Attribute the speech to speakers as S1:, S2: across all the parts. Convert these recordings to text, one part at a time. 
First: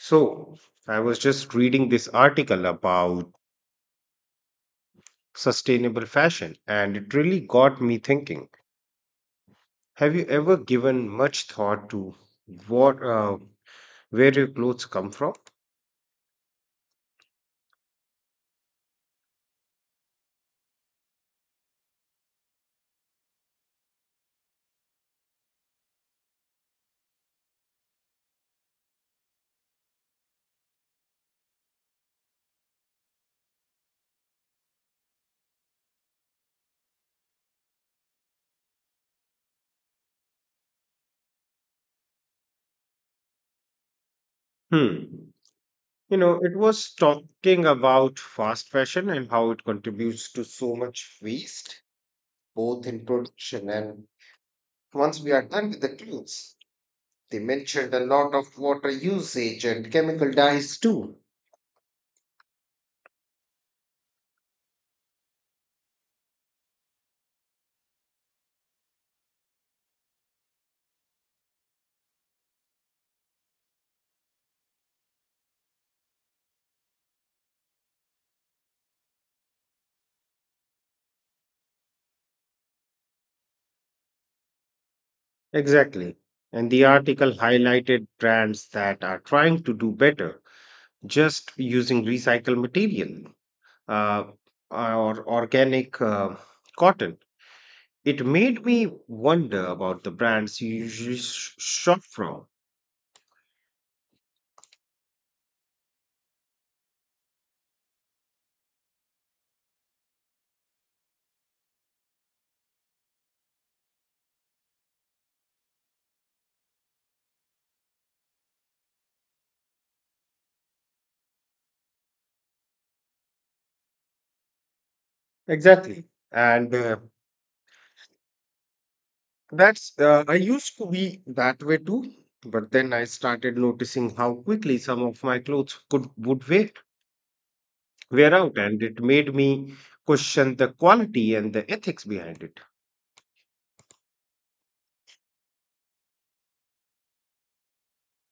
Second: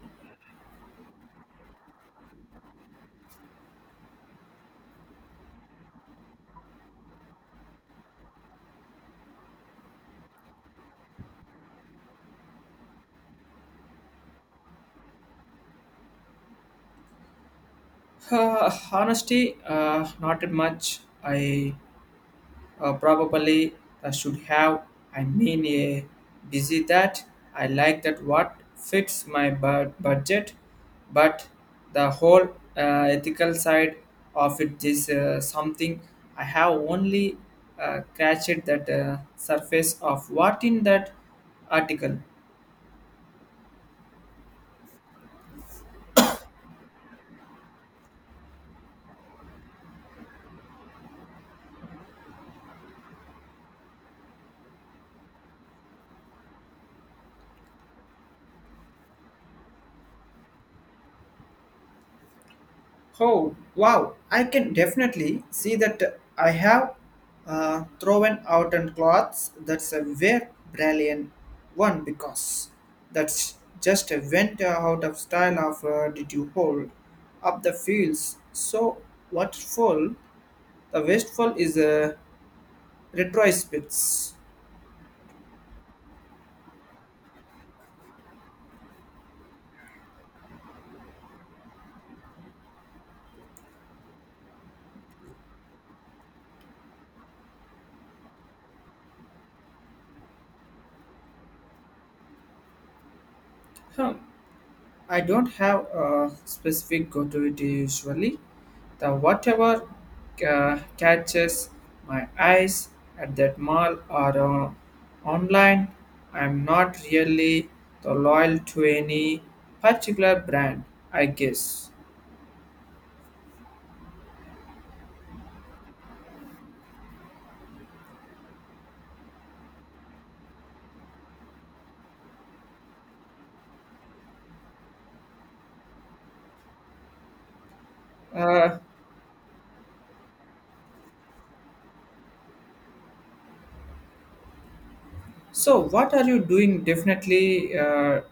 S1: So, I was just reading this article about sustainable fashion, and it really got me thinking. Have you ever given much thought to what, uh, where your clothes come from?
S2: Honesty, not much. I probably should have. I mean, a busy that I like that what fits my budget, but the whole ethical side of it is something I have only scratched that surface of what in that article.
S1: Hmm. You know, it was talking about fast fashion and how it contributes to so much waste, both in production and once we are done with the clues, they mentioned a lot of water usage and chemical dyes too.
S2: Oh, wow. I can definitely see that I have thrown out and cloths. That's a very brilliant one because that's just a went out of style of did you hold up the fields. So what full the wasteful is a retrospects.
S1: Exactly. And the article highlighted brands that are trying to do better just using recycled material uh, or organic cotton. It made me wonder about the brands you usually sh- shop from.
S2: Huh. I don't have a specific go-to it usually. The whatever catches my eyes at that mall or online, I'm not really the loyal to any particular brand, I guess.
S1: Exactly. And That's, I used to be that way too, but then I started noticing how quickly some of my clothes wear out,
S2: Uh,
S1: and it made me question the quality and the ethics behind it.
S2: so, what are you doing definitely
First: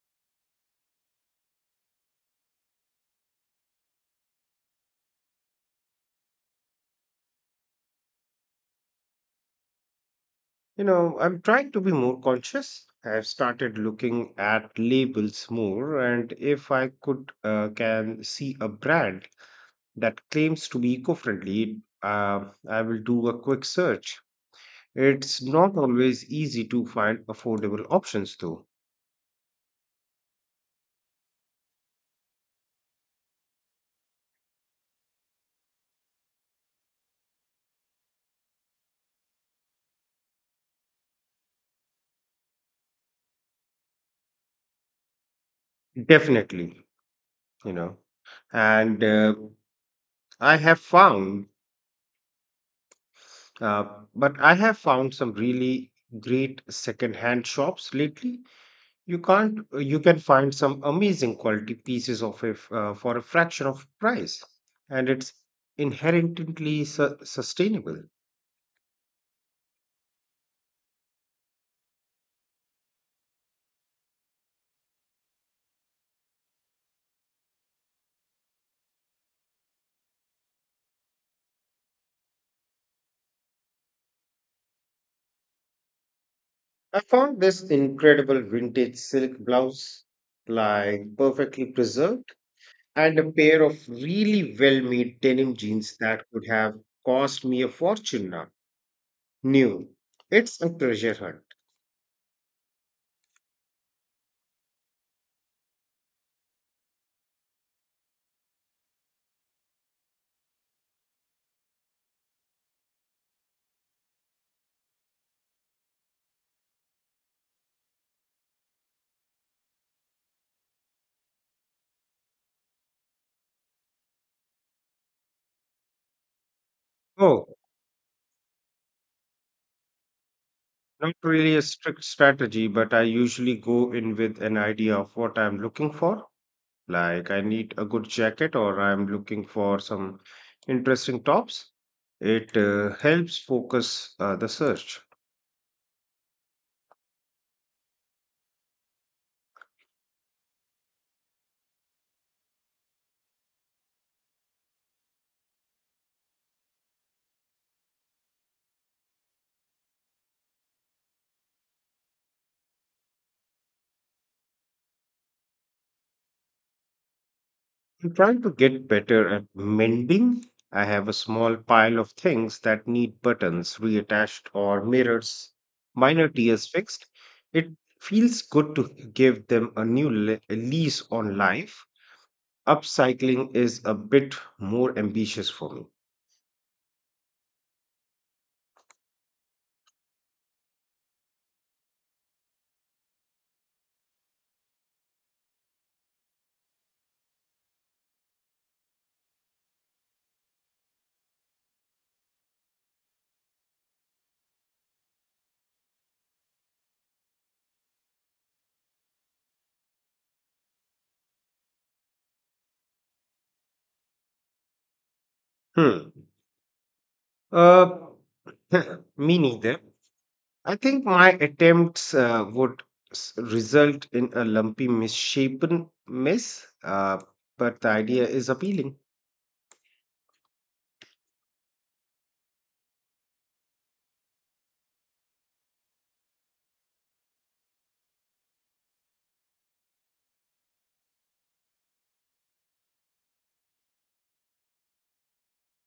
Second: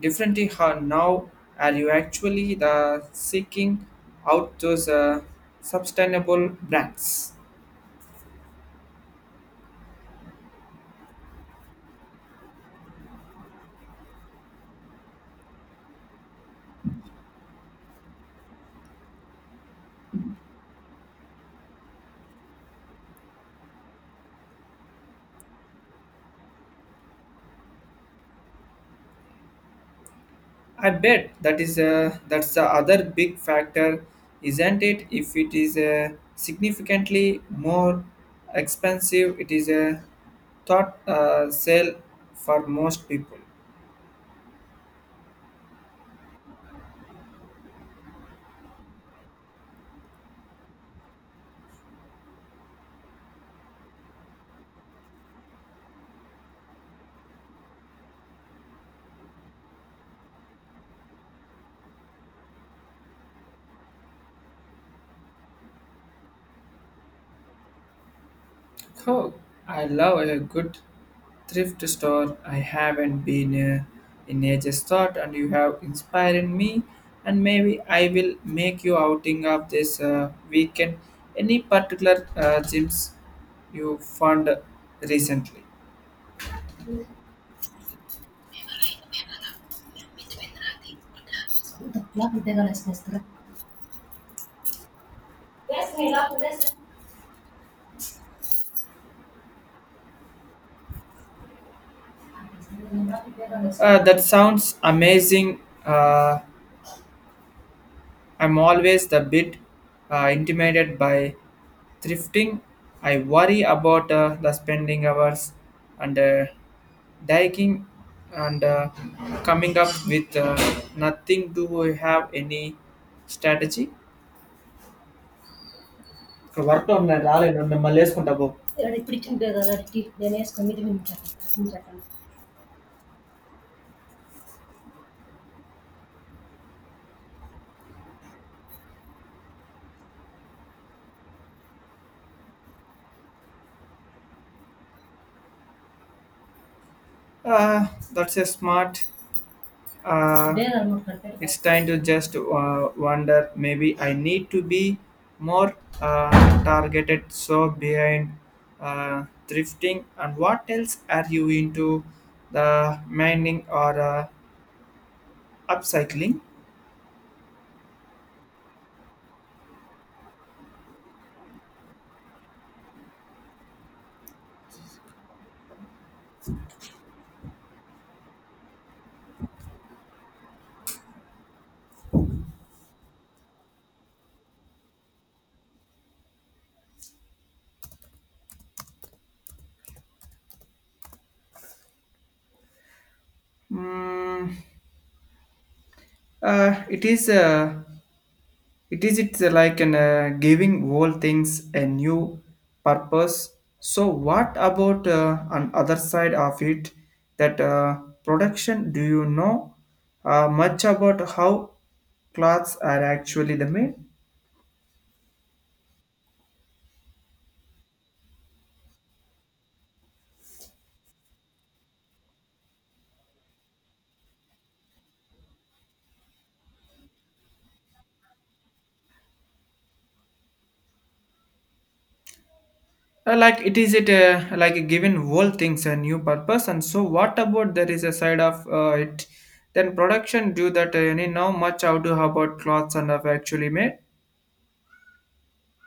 S2: differently how now? Are you actually the seeking out those sustainable brands?
S1: You know, I'm trying to be more conscious. I've started looking at labels more, and if I could can see a brand that claims to be eco-friendly, I will do a quick search. It's not always easy to find affordable options, though.
S2: I bet that is that's the other big factor, isn't it? If it is significantly more expensive, it is a thought sale for most people.
S1: Definitely, you know, and I have found, uh, but I have found some really great secondhand shops lately. You can't, you can find some amazing quality pieces of it for a fraction of price, and it's inherently sustainable.
S2: Oh, I love a good thrift store. I haven't been in ages thought, and you have inspired me. And maybe I will make you outing of this weekend. Any particular gyms you found recently?
S1: I found this incredible vintage silk blouse, like perfectly preserved, and a pair of really well made denim jeans that
S2: Uh,
S1: could have cost me a fortune now. New. It's a treasure hunt.
S2: that sounds amazing. Uh, I'm always a bit intimidated by thrifting. I worry about the spending hours and digging and coming up with nothing. Do we have any strategy? ఇక్కడ work ఉన్నాయి
S1: Oh,
S2: రాలేదు మిమ్మల్ని వేసుకుంటావు.
S1: not really a strict strategy, but I usually go in with an idea of what I'm looking for. Like, I need a good jacket or I'm looking for some interesting tops. It helps focus the search.
S2: Uh, that's a smart. Uh, it's time to just wonder maybe I need to be more targeted. So, behind thrifting, and what else are you into? The mining or upcycling?
S1: I'm trying to get better at mending. I have a small pile of things that need buttons reattached or mirrors, minor tears fixed. It feels good to give them a new lease on life. Upcycling is a bit more ambitious for me.
S2: Mm, it is. It is it's like an giving all things a new purpose. So what about on other side of it that production? Do you know much about how clothes are actually the made?
S1: Hmm. Uh, me neither. I think my attempts would result in a lumpy, misshapen mess, but the idea is appealing.
S2: Like it is it like a given old things a new purpose and so what about there is a side of it then production do that you know much how to how about clothes and have actually made.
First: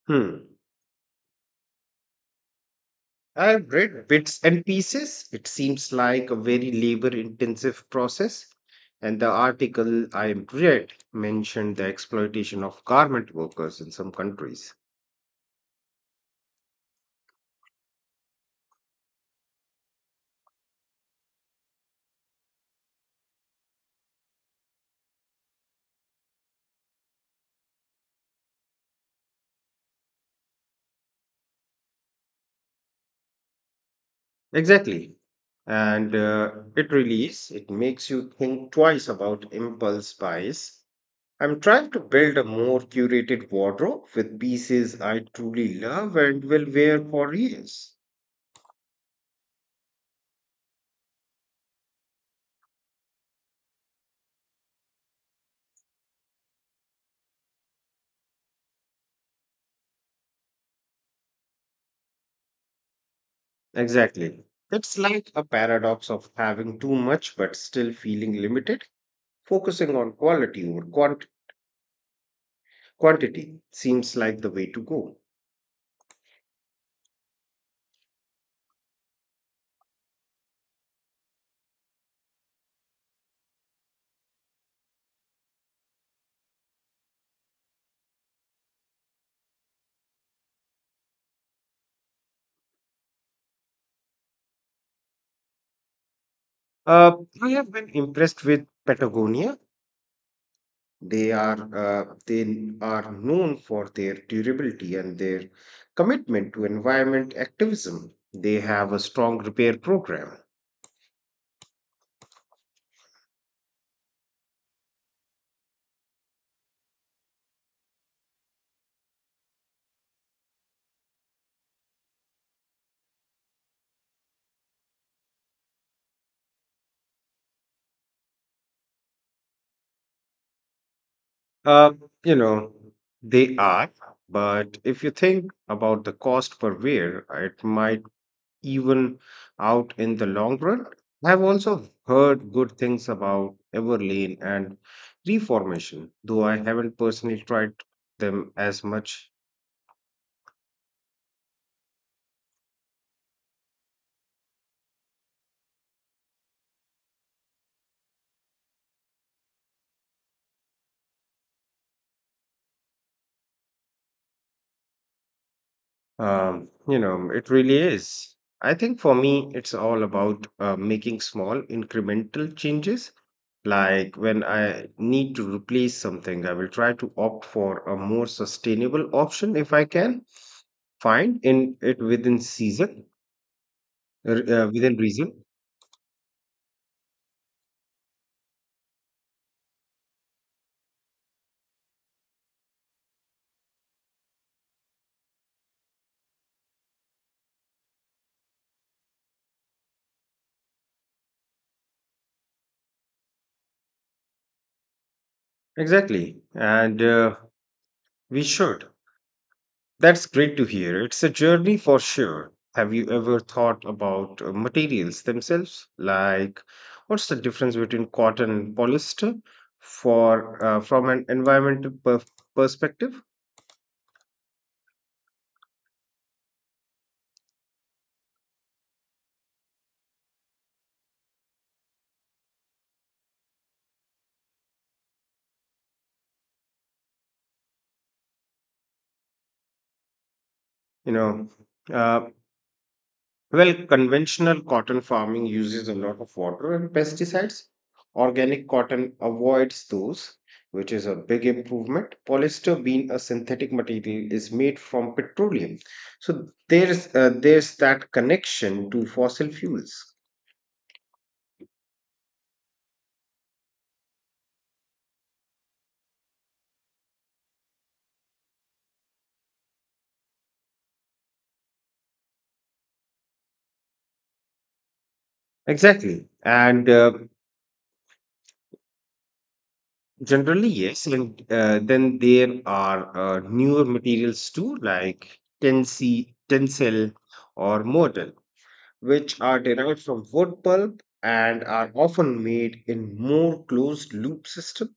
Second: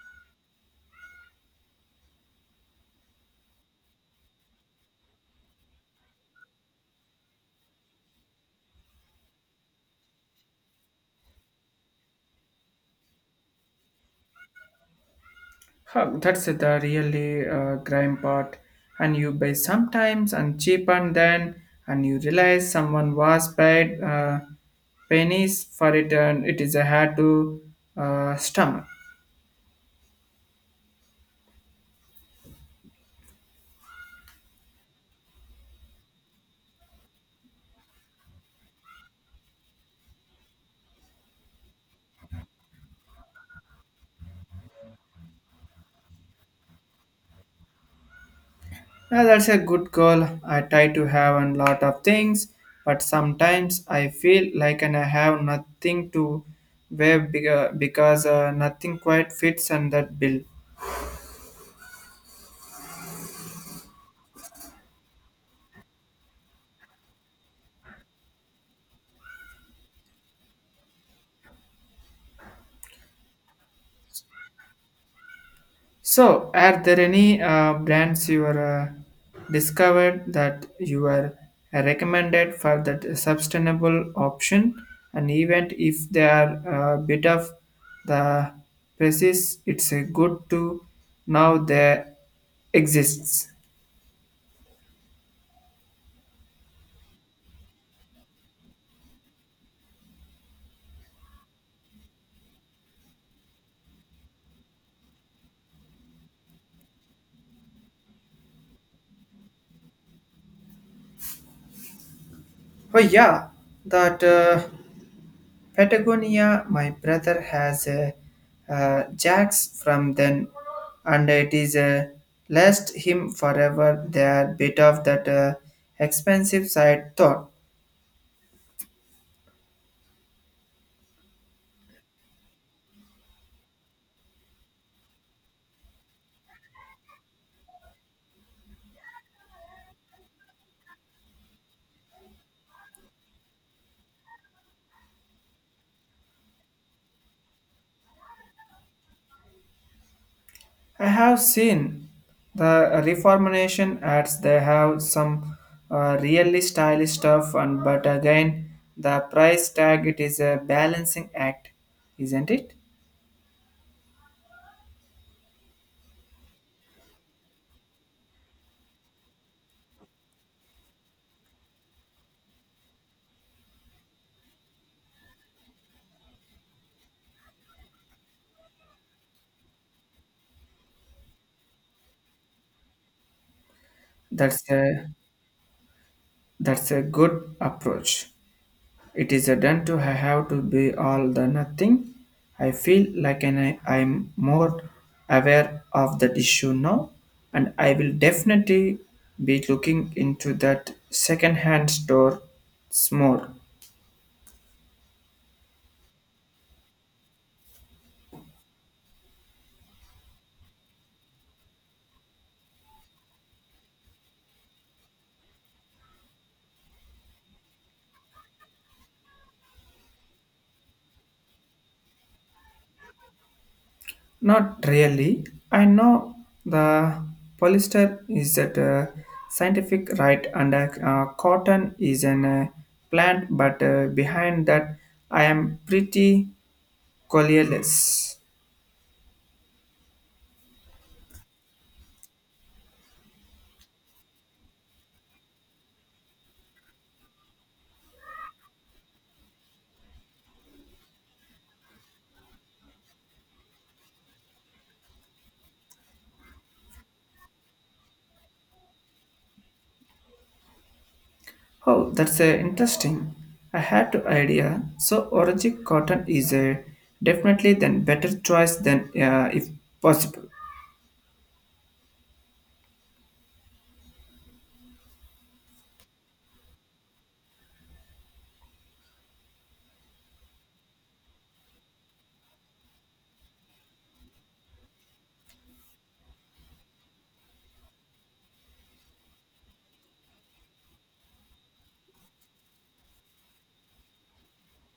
S1: Hmm. I've read bits and pieces. It seems like a very labor intensive process. And the article I read mentioned the exploitation of garment workers in some countries.
S2: Huh, that's the really grime part. And you buy sometimes and cheap and then and you realize someone was paid pennies for it and it is a hard to stomach.
S1: Exactly. And it really is. It makes you think twice about impulse buys. I'm trying to build a more curated wardrobe with pieces I truly love and will wear for years.
S2: Yeah, that's a good goal. I try to have a lot of things, but sometimes I feel like and I have nothing to wear bigger because nothing quite fits on that bill.
S1: Exactly. It's like a paradox of having too much but still feeling limited. Focusing on quality over quantity seems like the way to go.
S2: So, are there any brands you are discovered that you are recommended for that sustainable option, and even if they are a bit of the prices, it's a good to now they exists.
S1: Uh, I have been impressed with Patagonia. They are known for their durability and their commitment to environment activism. They have a strong repair program.
S2: Oh yeah, that. Patagonia, my brother has a jacks from then, and it is a last him forever. They are bit of that expensive side thought.
S1: Uh, you know, they are, but if you think about the cost per wear, it might even out in the long run. I've also heard good things about Everlane and Reformation, though I haven't personally tried them as much.
S2: I have seen the reformation ads. They have some really stylish stuff, and but again, the price tag. It is a balancing act, isn't it?
S1: You know, it really is. I think for me, it's all about making small incremental changes. Like when I need to replace something, I will try to opt for a more sustainable option if I can find in it within
S2: That's
S1: within
S2: a
S1: reason.
S2: that's a good approach. It is a done to I have to be all the nothing. I feel like an, I'm more aware of that issue now, and I will definitely be looking into that second-hand store more.
S1: Exactly. And we should. That's great to hear. It's a journey for sure. Have you ever thought about materials themselves? Like, what's the difference between cotton and polyester for from an environmental perspective?
S2: Not really. I know the polyester is that scientific right, and cotton is an plant, but behind that, I am pretty colorless.
S1: You know, uh, Well, conventional cotton farming uses a lot of water and pesticides. Organic cotton avoids those, which is a big improvement. Polyester, being a synthetic material, is made from petroleum. So there's that connection to fossil fuels.
S2: Oh, that's interesting. I had no idea. So, orange cotton is a definitely then better choice than if possible.
S1: Exactly. And generally, yes. And then there are newer materials too, like tensile or modal, which are derived from wood pulp and are often made in more closed loop system.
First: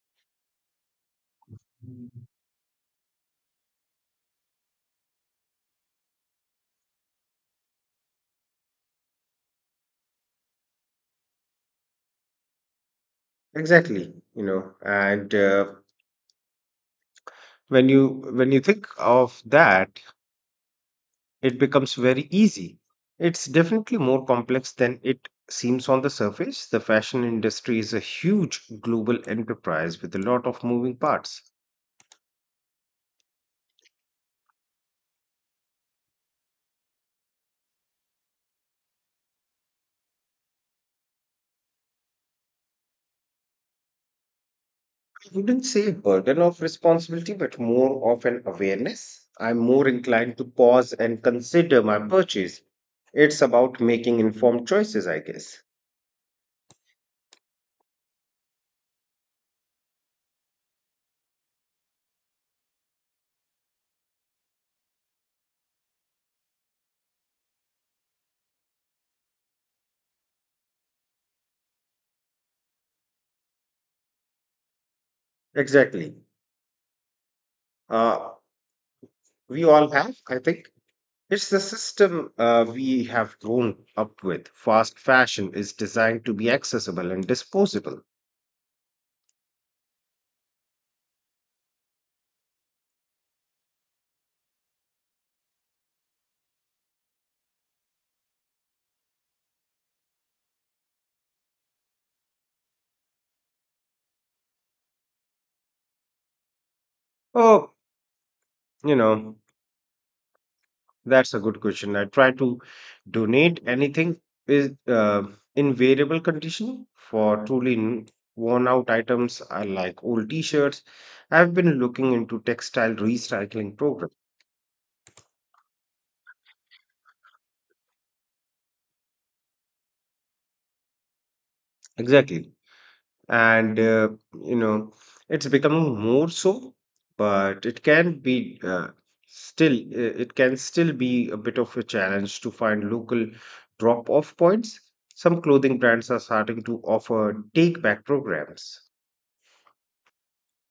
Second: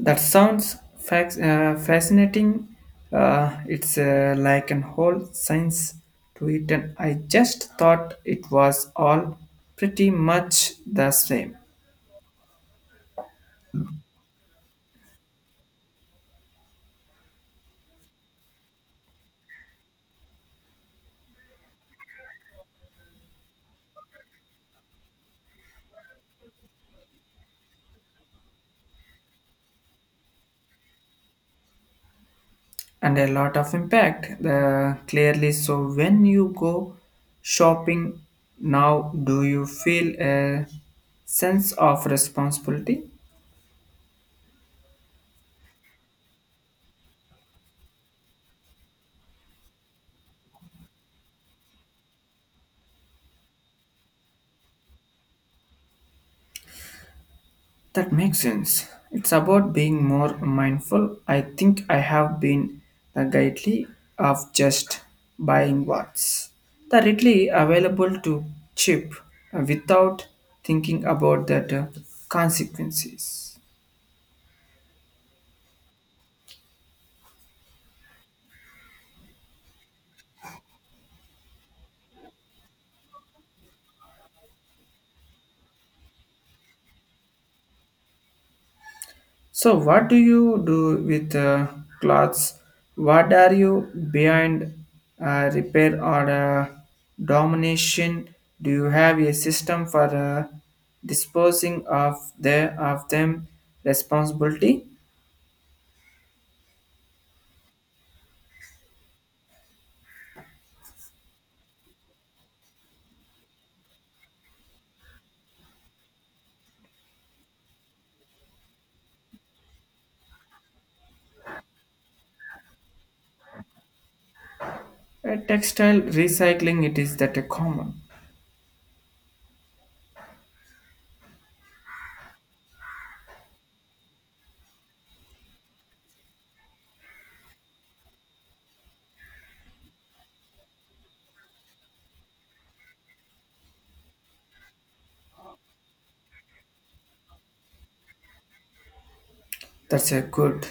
S2: That sounds fascinating. It's like an whole science to it, and I just thought it was all pretty much the same.
S1: Exactly, you know, and when you think of that, it becomes very easy. It's definitely more complex than it seems on the surface. The fashion industry is a huge global enterprise with a lot of moving parts.
S2: And a lot of impact. The, clearly, so when you go shopping now, do you feel a sense of responsibility?
S1: Wouldn't say burden of responsibility, but more of an awareness. I'm more inclined to pause and consider my purchase. It's about making informed choices, I guess.
S2: That makes sense. It's about being more mindful. I think I have been the guilty of just buying what's the readily available to cheap without thinking about the consequences.
S1: Exactly. Uh, we all have, I think. It's the system we have grown up with. Fast fashion is designed to be accessible and disposable.
S2: So, what do you do with clothes? What are you behind repair or domination? Do you have a system for disposing of the of them responsibility?
S1: Oh, you know, that's a good question. I try to donate anything is in variable condition. For truly worn out items, I like old T-shirts. I've been looking into textile recycling program.
S2: Textile recycling it is that a common.
S1: Exactly. and you know, it's becoming more so, but still it can still be a bit of a challenge to find local drop off points. Some clothing brands are starting to offer take back programs.
S2: That's a good.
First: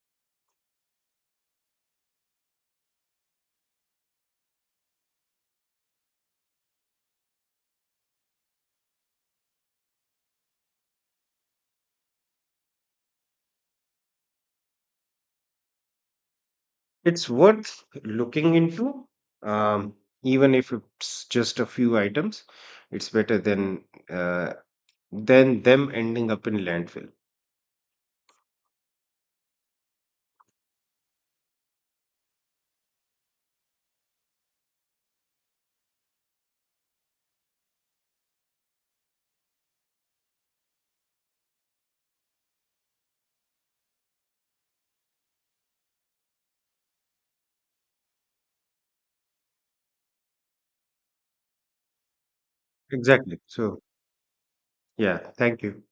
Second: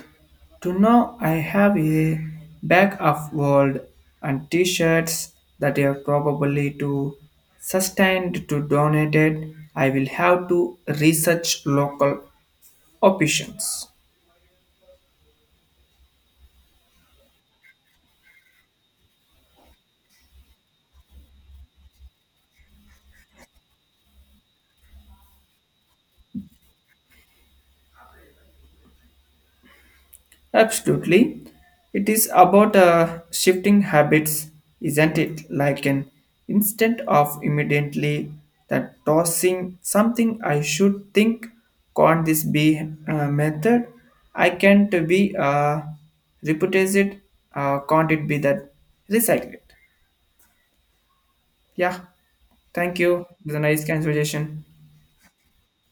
S2: To know I have a bag of world and t-shirts that are probably too sustained to donate it. I will have to research local options.
S1: It's worth looking into, um, even if it's just a few items. It's better uh, than them ending up in landfill.
S2: Absolutely. It is about shifting habits, isn't it? Like an instant of immediately that tossing something I should think, can't this be a method? I can't be reputed, can't it be that recycled? Yeah, thank you.
S1: Exactly.
S2: It was a
S1: So
S2: nice conversation.
S1: yeah, thank you.